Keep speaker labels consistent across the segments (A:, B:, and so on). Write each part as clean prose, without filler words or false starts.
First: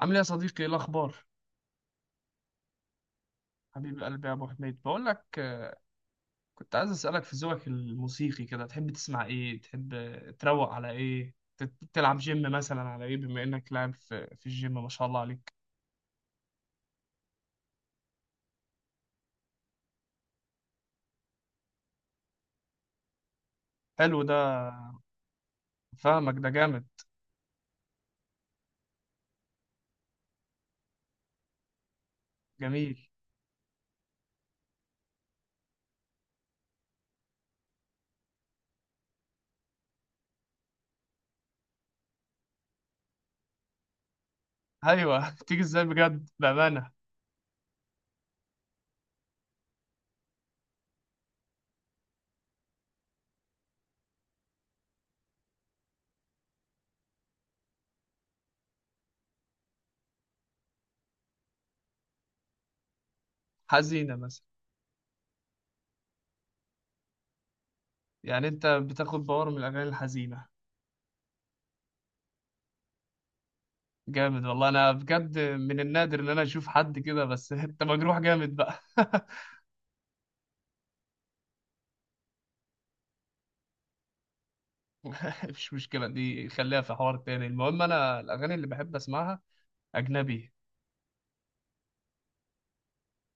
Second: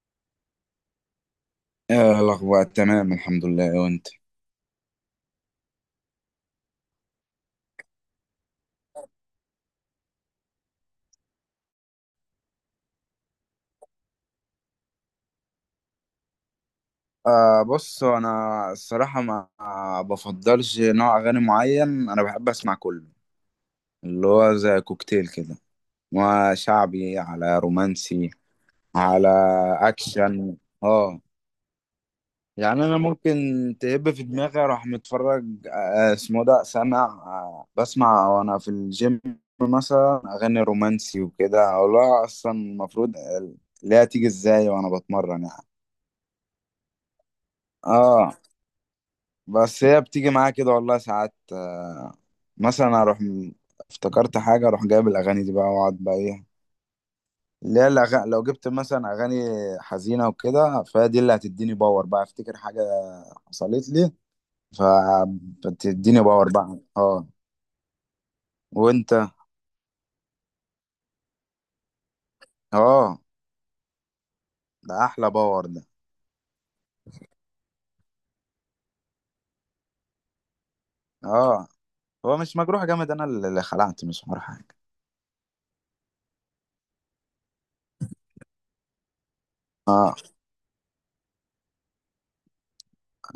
A: عامل ايه يا صديقي؟ ايه الاخبار؟
B: الأخبار تمام، الحمد لله.
A: حبيب
B: وأنت؟
A: قلبي يا ابو حميد، بقول لك كنت عايز اسالك في ذوقك الموسيقي كده. تحب تسمع ايه؟ تحب تروق على ايه؟ تلعب جيم مثلا على ايه، بما انك لاعب في الجيم ما شاء الله عليك.
B: بص، أنا الصراحة ما بفضلش نوع أغاني معين. أنا بحب أسمع كله،
A: حلو
B: اللي
A: ده.
B: هو زي كوكتيل كده،
A: فاهمك، ده جامد.
B: وشعبي على رومانسي، على أكشن. اه يعني
A: جميل.
B: أنا ممكن تهب في دماغي أروح متفرج، اسمه ده، سمع، بسمع وأنا في الجيم، مثلا أغاني رومانسي وكده، أو لا أصلا المفروض لا. تيجي إزاي وأنا
A: ايوه
B: بتمرن
A: تيجي
B: يعني؟
A: ازاي بجد، بامانه؟
B: اه بس هي بتيجي معايا كده والله ساعات، مثلا افتكرت حاجه، اروح جايب الاغاني دي بقى، واقعد بقى ايه، اللي هي الأغاني. لو جبت مثلا اغاني حزينه وكده، فهي دي اللي هتديني باور، بقى افتكر حاجه حصلت لي،
A: حزينه مثلا؟
B: فبتديني باور بقى. اه،
A: يعني انت
B: وانت؟
A: بتاخد باور من الاغاني الحزينه؟
B: اه،
A: جامد والله، انا
B: ده احلى
A: بجد
B: باور
A: من
B: ده.
A: النادر ان انا اشوف حد كده، بس انت مجروح جامد بقى
B: اه، هو مش مجروح جامد، انا اللي خلعت، مش حوار حاجه.
A: مفيش مشكلة، دي خليها في حوار تاني. المهم أنا الأغاني اللي بحب أسمعها
B: اه،
A: أجنبي.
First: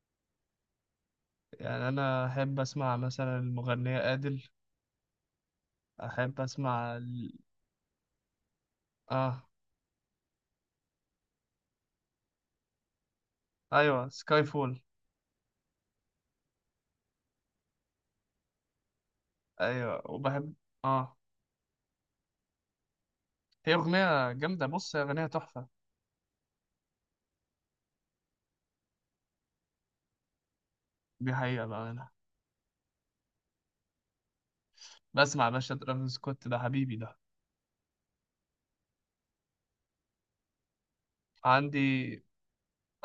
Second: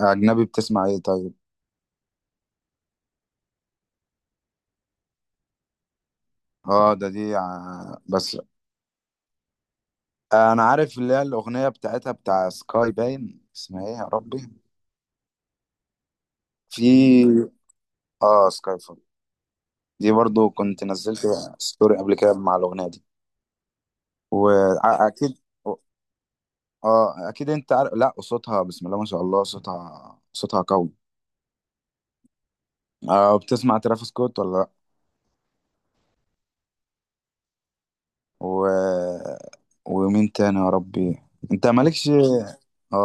B: اجنبي، بتسمع ايه طيب؟
A: يعني أنا أحب أسمع مثلا المغنية أديل، أحب
B: اه،
A: أسمع
B: ده دي
A: ال...
B: بس
A: آه.
B: انا عارف اللي هي الاغنيه بتاعتها، بتاع سكاي باين، اسمها ايه
A: أيوة،
B: يا
A: سكاي
B: ربي؟
A: فول.
B: في. اه، سكاي فول.
A: أيوة
B: دي برضو
A: وبحب.
B: كنت
A: آه
B: نزلت ستوري قبل كده مع الاغنيه دي.
A: هي أغنية جامدة. بص هي أغنية
B: واكيد.
A: تحفة.
B: اه، اكيد انت عارف. لا، صوتها بسم الله ما شاء الله، صوتها قوي.
A: دي حقيقة بقى. أنا
B: بتسمع ترافيس سكوت ولا لا؟
A: بسمع يا باشا، ترافيس سكوت ده حبيبي ده.
B: و... ومين تاني يا ربي؟ انت مالكش.
A: عندي.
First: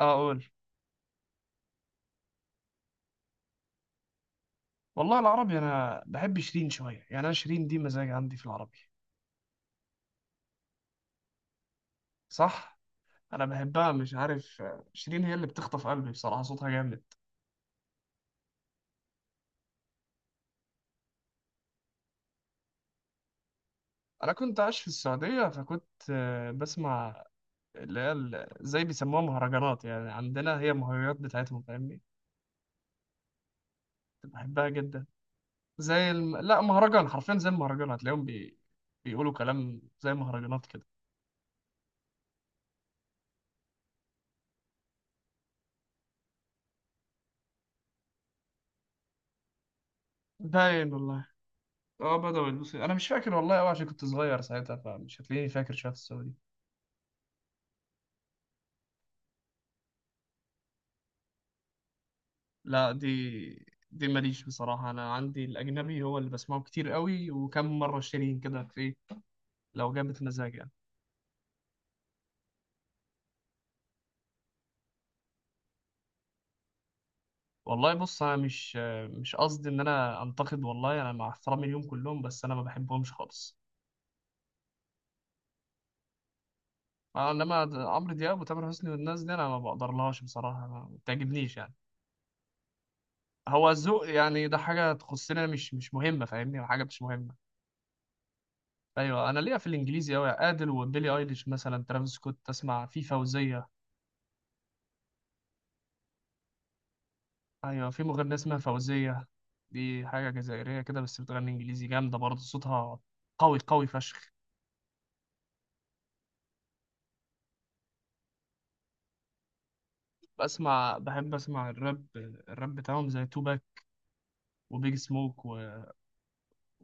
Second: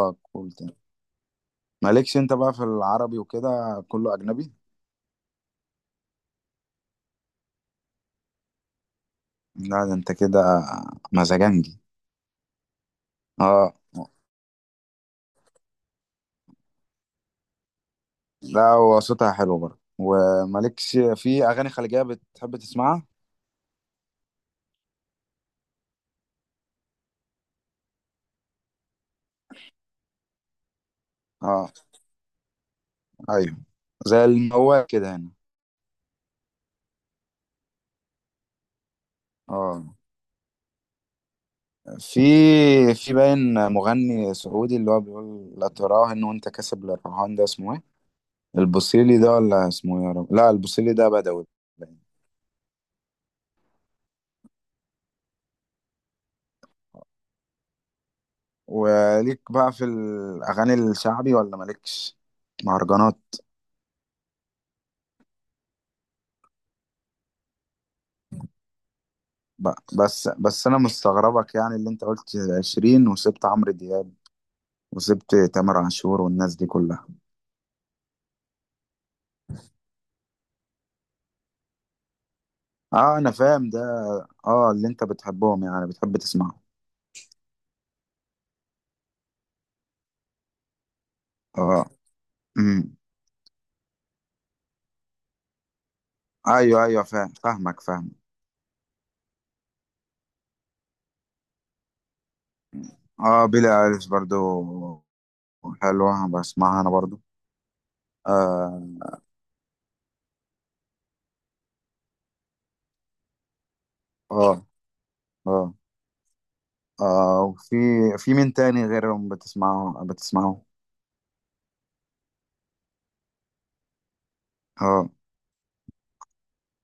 A: آه أقول.
B: قول تاني. مالكش انت بقى في العربي وكده، كله اجنبي؟
A: والله العربي، أنا بحب شيرين شوية، يعني أنا شيرين دي مزاج عندي في العربي.
B: لا ده انت كده مزاجنجي.
A: صح؟ أنا
B: اه.
A: بحبها مش عارف، شيرين هي اللي بتخطف قلبي بصراحة، صوتها جامد.
B: لا، هو صوتها حلو برضه. ومالكش في اغاني خليجيه بتحب تسمعها؟
A: انا كنت عايش في السعوديه، فكنت بسمع اللي هي زي بيسموها مهرجانات، يعني عندنا هي المهرجانات بتاعتهم،
B: اه،
A: فاهمني؟
B: ايوه، زي
A: كنت بحبها
B: الموال
A: جدا.
B: كده هنا.
A: زي الم... لا مهرجان حرفيا، زي المهرجان، هتلاقيهم بي... بيقولوا كلام
B: اه،
A: زي مهرجانات كده.
B: في في باين مغني سعودي، اللي هو بيقول لا تراه ان وانت كاسب للرهان، ده اسمه ايه؟ البوصيلي ده ولا اسمه إيه يا رب؟ لا،
A: باين
B: البوصيلي ده
A: والله.
B: بدوي، باين.
A: اه بدأوا يلبسوا. انا مش فاكر والله قوي عشان كنت صغير ساعتها، فمش هتلاقيني فاكر شويه في السعودي.
B: وليك بقى في الاغاني الشعبي ولا مالكش؟
A: لا دي،
B: مهرجانات
A: دي ماليش بصراحه. انا عندي الاجنبي هو اللي بسمعه كتير قوي، وكم مره شيرين كده في،
B: بقى.
A: لو جابت
B: بس
A: مزاج
B: بس
A: يعني.
B: انا مستغربك، يعني اللي انت قلت 20 وسبت عمرو دياب، وسبت تامر عاشور والناس دي كلها.
A: والله بص انا مش قصدي ان انا انتقد والله، انا مع احترامي ليهم كلهم، بس انا ما بحبهمش
B: اه، انا
A: خالص.
B: فاهم ده. اه، اللي انت بتحبهم يعني بتحب تسمعه.
A: انما عمرو دياب وتامر حسني والناس دي انا ما بقدرلهاش بصراحه، ما بتعجبنيش يعني.
B: اه. امم.
A: هو الذوق يعني ده حاجه تخصنا، مش مهمه، فاهمني؟ حاجه
B: ايوه
A: مش
B: ايوه، فاهم
A: مهمه.
B: فاهمك فاهم.
A: ايوه انا ليا في الانجليزي قوي ادل وبيلي ايليش، مثلا ترافيس سكوت، تسمع في
B: اه،
A: فوزيه.
B: بيلي ايليش برضو حلوة، بسمعها انا برضو.
A: ايوه في مغنيه اسمها
B: اه،
A: فوزيه. دي حاجه جزائريه كده بس بتغني انجليزي، جامده برضه صوتها قوي قوي فشخ.
B: اه، اه, آه. وفي، مين تاني غيرهم بتسمعه
A: بسمع، بحب اسمع الراب. الراب بتاعهم زي توباك وبيج
B: اه،
A: سموك و...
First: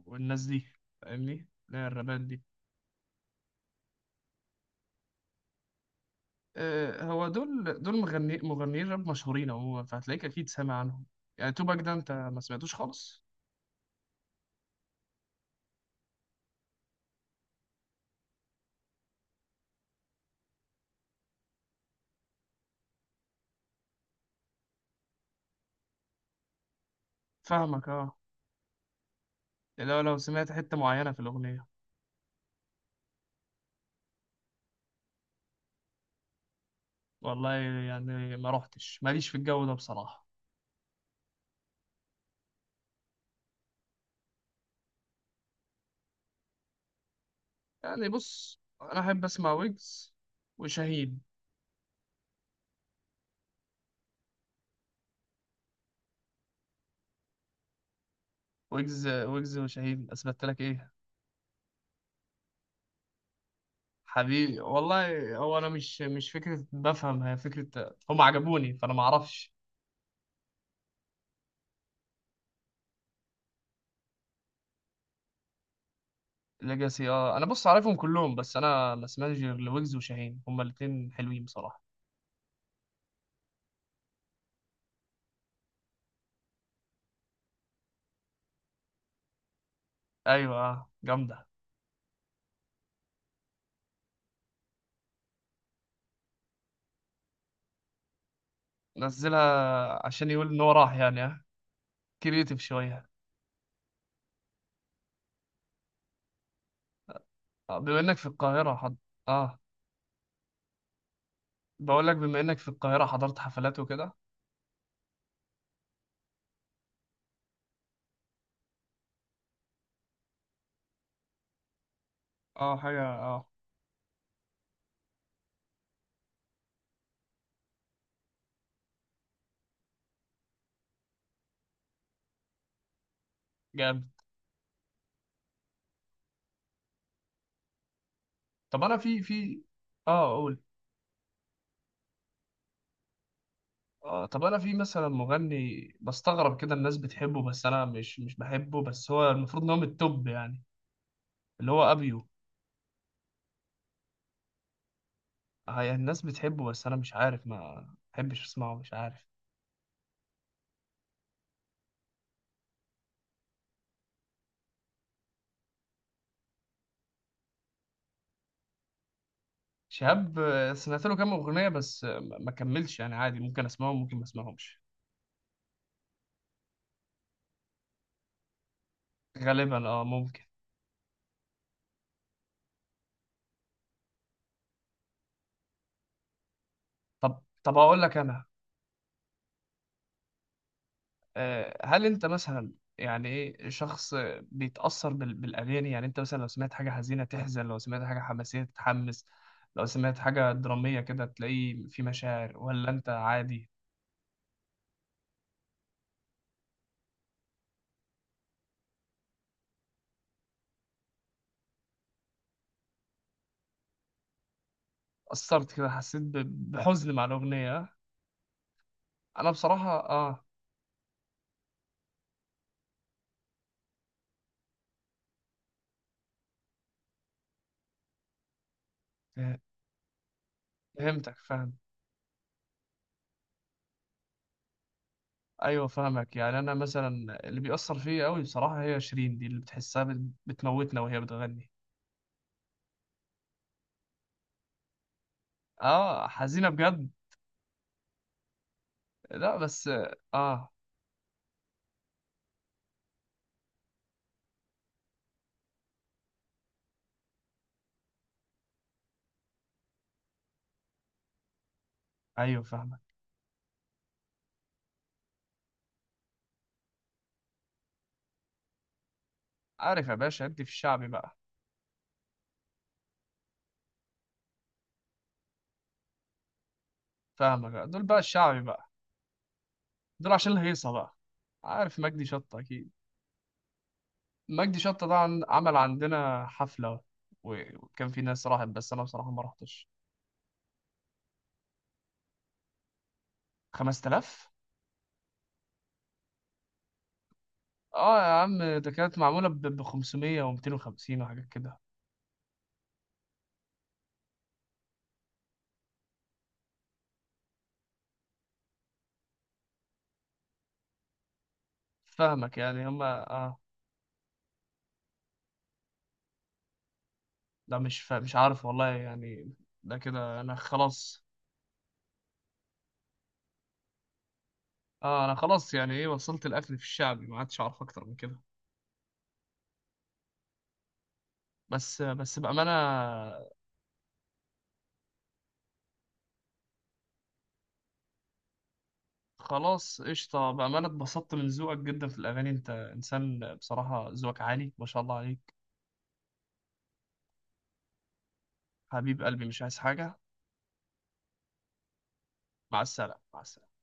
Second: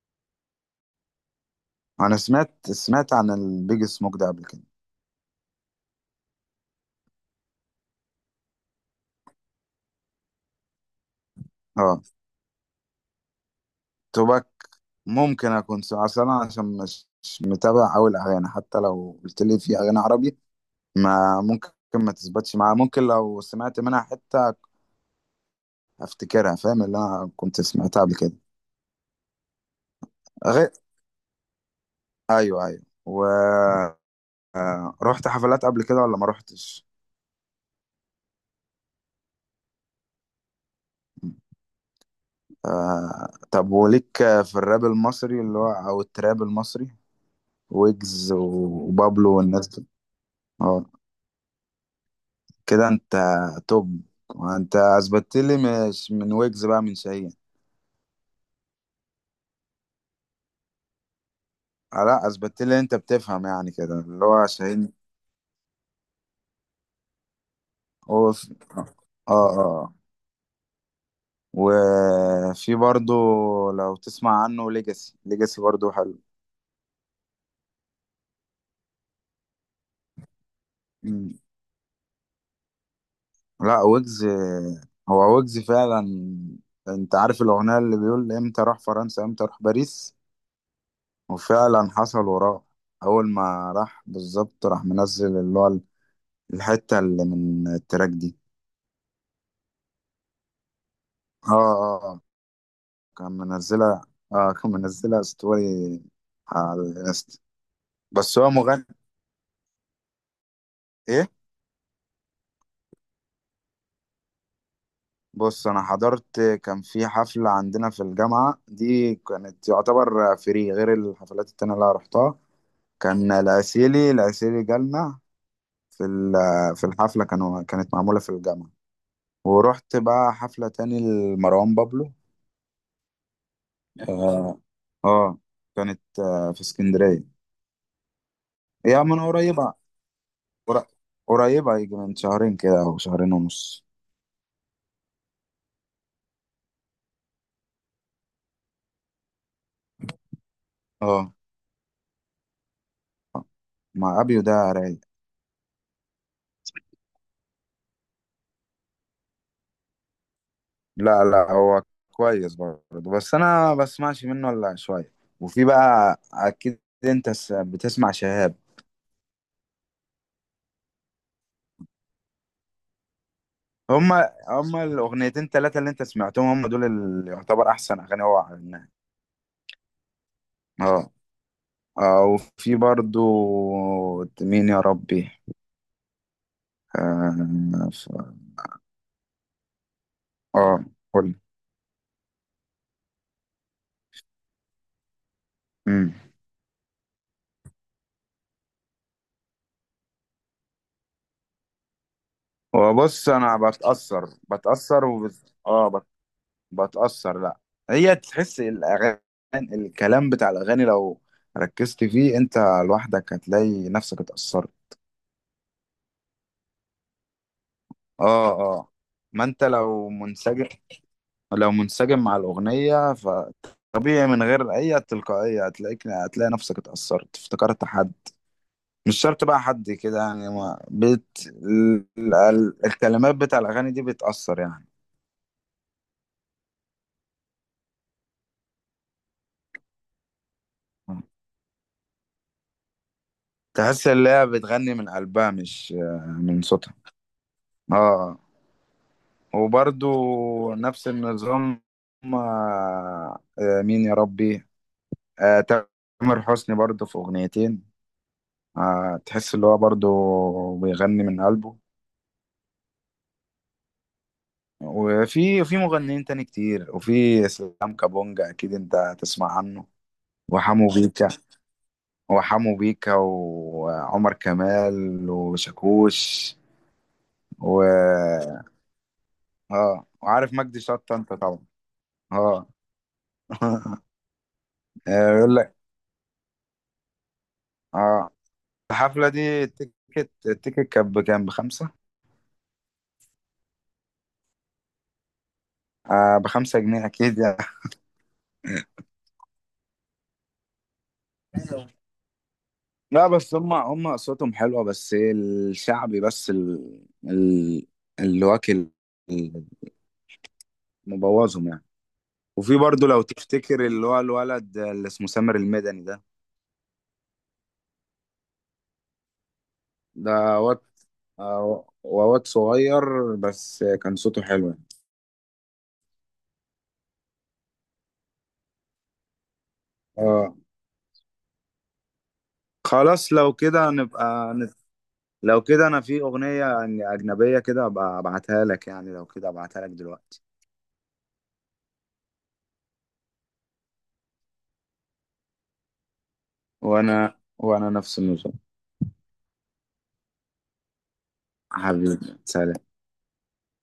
A: والناس دي، فاهمني؟ لا
B: انا
A: الرابات دي،
B: سمعت عن البيج سموك ده قبل كده.
A: أه هو دول مغنيين راب مشهورين عموما، فهتلاقيك اكيد سامع عنهم. يعني توباك ده
B: اه،
A: انت ما سمعتوش خالص؟
B: توباك. ممكن اكون اصل انا عشان مش متابع اوي الاغاني، حتى لو قلت لي في اغاني عربي ما ممكن ما تثبتش معايا. ممكن لو سمعت منها حتة افتكرها، فاهم، اللي انا كنت
A: فاهمك
B: سمعتها
A: اه.
B: قبل كده.
A: لو سمعت
B: غير،
A: حتة معينة في الأغنية.
B: ايوه ايوه. و، رحت حفلات قبل كده ولا ما رحتش؟
A: والله يعني ما رحتش، ماليش في الجو ده بصراحة.
B: طب وليك في الراب المصري، اللي هو او التراب المصري،
A: يعني
B: ويجز
A: بص انا احب
B: وبابلو
A: اسمع
B: والناس دي؟
A: ويجز
B: اه،
A: وشاهين.
B: كده انت توب. انت اثبتت لي، مش من ويجز بقى، من شاهين.
A: ويجز، ويجز وشاهين اثبت لك ايه؟
B: لا، اثبتت لي انت بتفهم يعني كده، اللي هو
A: حبيبي
B: شاهين.
A: والله، هو انا مش فكره بفهم، هي فكره هم
B: هو في...
A: عجبوني، فانا ما
B: اه،
A: اعرفش.
B: اه. وفي برضو لو تسمع عنه، ليجاسي. ليجاسي برضو حلو.
A: ليجاسي اه. انا بص عارفهم كلهم بس انا ما سمعتش غير لويجز وشاهين، هم الاثنين
B: مم.
A: حلوين بصراحه.
B: لا، ويجز، هو ويجز فعلا. انت عارف الأغنية اللي بيقول امتى راح فرنسا، امتى راح باريس؟
A: ايوه جامده.
B: وفعلا حصل وراه. أول ما راح بالظبط راح منزل اللي هو الحتة اللي من التراك دي.
A: نزلها عشان يقول ان هو راح يعني، ها؟
B: اه، اه، آه.
A: كرييتيف شويه.
B: كان منزلها، اه كان منزلها ستوري على الانستا.
A: بما انك في
B: بس هو
A: القاهره
B: مغني،
A: حض... اه.
B: ايه.
A: بقول لك بما انك في القاهره حضرت حفلات وكده؟
B: بص، انا حضرت، كان في حفلة عندنا في الجامعة. دي كانت يعتبر فري غير الحفلات التانية اللي أنا رحتها.
A: اه حاجه
B: كان
A: اه.
B: العسيلي، العسيلي جالنا في في الحفلة، كانت معمولة في الجامعة. ورحت بقى حفلة تاني لمروان بابلو.
A: جامد.
B: اه، آه، كانت في اسكندرية.
A: طب انا
B: هي من
A: في
B: قريبة.
A: اه قول.
B: قر- قريبة، يجي من شهرين كده او شهرين ونص.
A: طب انا في مثلا مغني بستغرب كده الناس بتحبه، بس انا مش بحبه، بس هو المفروض ان هو من التوب يعني.
B: اه،
A: اللي هو ابيو.
B: مع ابيو، ده رايق.
A: يعني الناس بتحبه بس انا مش عارف، ما بحبش اسمعه، مش عارف.
B: لا، لا هو كويس برضه، بس انا ما بسمعش منه الا شويه. وفي بقى اكيد انت بتسمع شهاب.
A: شهاب سمعت له كام اغنيه، بس ما كملش يعني، عادي، ممكن اسمعهم ممكن ما
B: هما
A: اسمعهمش.
B: هما الاغنيتين ثلاثه اللي انت سمعتهم، هما دول اللي يعتبر احسن اغاني هو عملناها.
A: غالبا اه ممكن.
B: اه، اه. وفي برضه، مين يا ربي؟
A: طب طب
B: اه،
A: اقول لك انا.
B: آه، قول.
A: هل انت مثلا، يعني ايه، شخص بيتأثر بالأغاني؟ يعني
B: امم
A: انت مثلا لو سمعت حاجة حزينة تحزن، لو سمعت حاجة حماسية تتحمس، لو سمعت حاجة درامية كده تلاقي في مشاعر، ولا انت
B: وبص، انا
A: عادي؟
B: بتاثر اه، بتأثر. لا، هي تحس الأغاني، الكلام بتاع الأغاني لو ركزت فيه أنت لوحدك، هتلاقي نفسك اتأثرت.
A: أثرت كده؟ حسيت بحزن مع الأغنية؟
B: اه، اه. ما
A: انا
B: أنت
A: بصراحة
B: لو
A: اه،
B: منسجم، مع الأغنية، فطبيعي من غير أي تلقائية هتلاقيك، هتلاقي نفسك اتأثرت، افتكرت حد. مش شرط
A: فه-
B: بقى حد كده يعني. ما
A: فهمتك،
B: بت...
A: فاهم.
B: الكلمات بتاع الأغاني دي بتأثر يعني.
A: ايوه فاهمك. يعني انا مثلا اللي بيأثر فيا قوي بصراحة هي شيرين دي، اللي بتحسها بتموتنا وهي بتغني.
B: تحس إن هي بتغني من قلبها، مش
A: اه
B: من
A: حزينة
B: صوتها.
A: بجد.
B: اه، آه.
A: لا بس اه
B: وبرضو
A: آه،.
B: نفس النظام. مين يا ربي؟ تامر حسني برضو في أغنيتين، تحس اللي هو برضو بيغني من قلبه.
A: ايوه فاهمك.
B: وفي، مغنيين تاني كتير. وفي اسلام كابونجا اكيد انت تسمع عنه.
A: عارف يا باشا ادي في
B: وحمو
A: الشعبي
B: بيكا،
A: بقى.
B: وعمر كمال وشاكوش.
A: فاهمك بقى. دول بقى
B: و،
A: الشعبي بقى.
B: اه،
A: دول عشان
B: وعارف مجدي
A: الهيصة بقى.
B: شطة انت طبعا.
A: عارف مجدي شطة
B: اه
A: أكيد. مجدي شطة ده
B: يقول لك.
A: عمل عندنا حفلة، وكان في
B: اه،
A: ناس راحت، بس أنا
B: الحفلة
A: بصراحة ما
B: دي
A: رحتش.
B: التيكت كان بكام، بخمسة.
A: 5000،
B: آه، ب5 جنيه أكيد يعني.
A: اه يا عم، ده كانت معمولة ب 500 و 250 وحاجات كده.
B: لا بس هم أصواتهم حلوة، بس إيه الشعبي، بس اللي واكل مبوظهم يعني.
A: فاهمك
B: وفي
A: يعني
B: برضه لو
A: هما اه.
B: تفتكر اللي هو الولد اللي اسمه سامر المدني ده،
A: لا مش فا... مش عارف والله يعني. ده كده أنا
B: واد،
A: خلاص.
B: واد صغير بس كان صوته حلو يعني.
A: اه أنا خلاص يعني، إيه وصلت الأكل في الشعبي، ما عادش أعرف أكتر من كده.
B: آه،
A: بس بس بأمانة.
B: خلاص. لو كده نبقى لو كده أنا في أغنية أجنبية كده أبقى أبعتها لك، يعني لو كده أبعتها لك
A: خلاص
B: دلوقتي.
A: قشطة، بأمانة اتبسطت من ذوقك جدا في الأغاني، أنت إنسان بصراحة ذوقك عالي ما شاء الله عليك.
B: وانا نفس النظام.
A: حبيب قلبي مش عايز حاجة.
B: حبيبي،
A: مع
B: سلام.
A: السلامة، مع السلامة.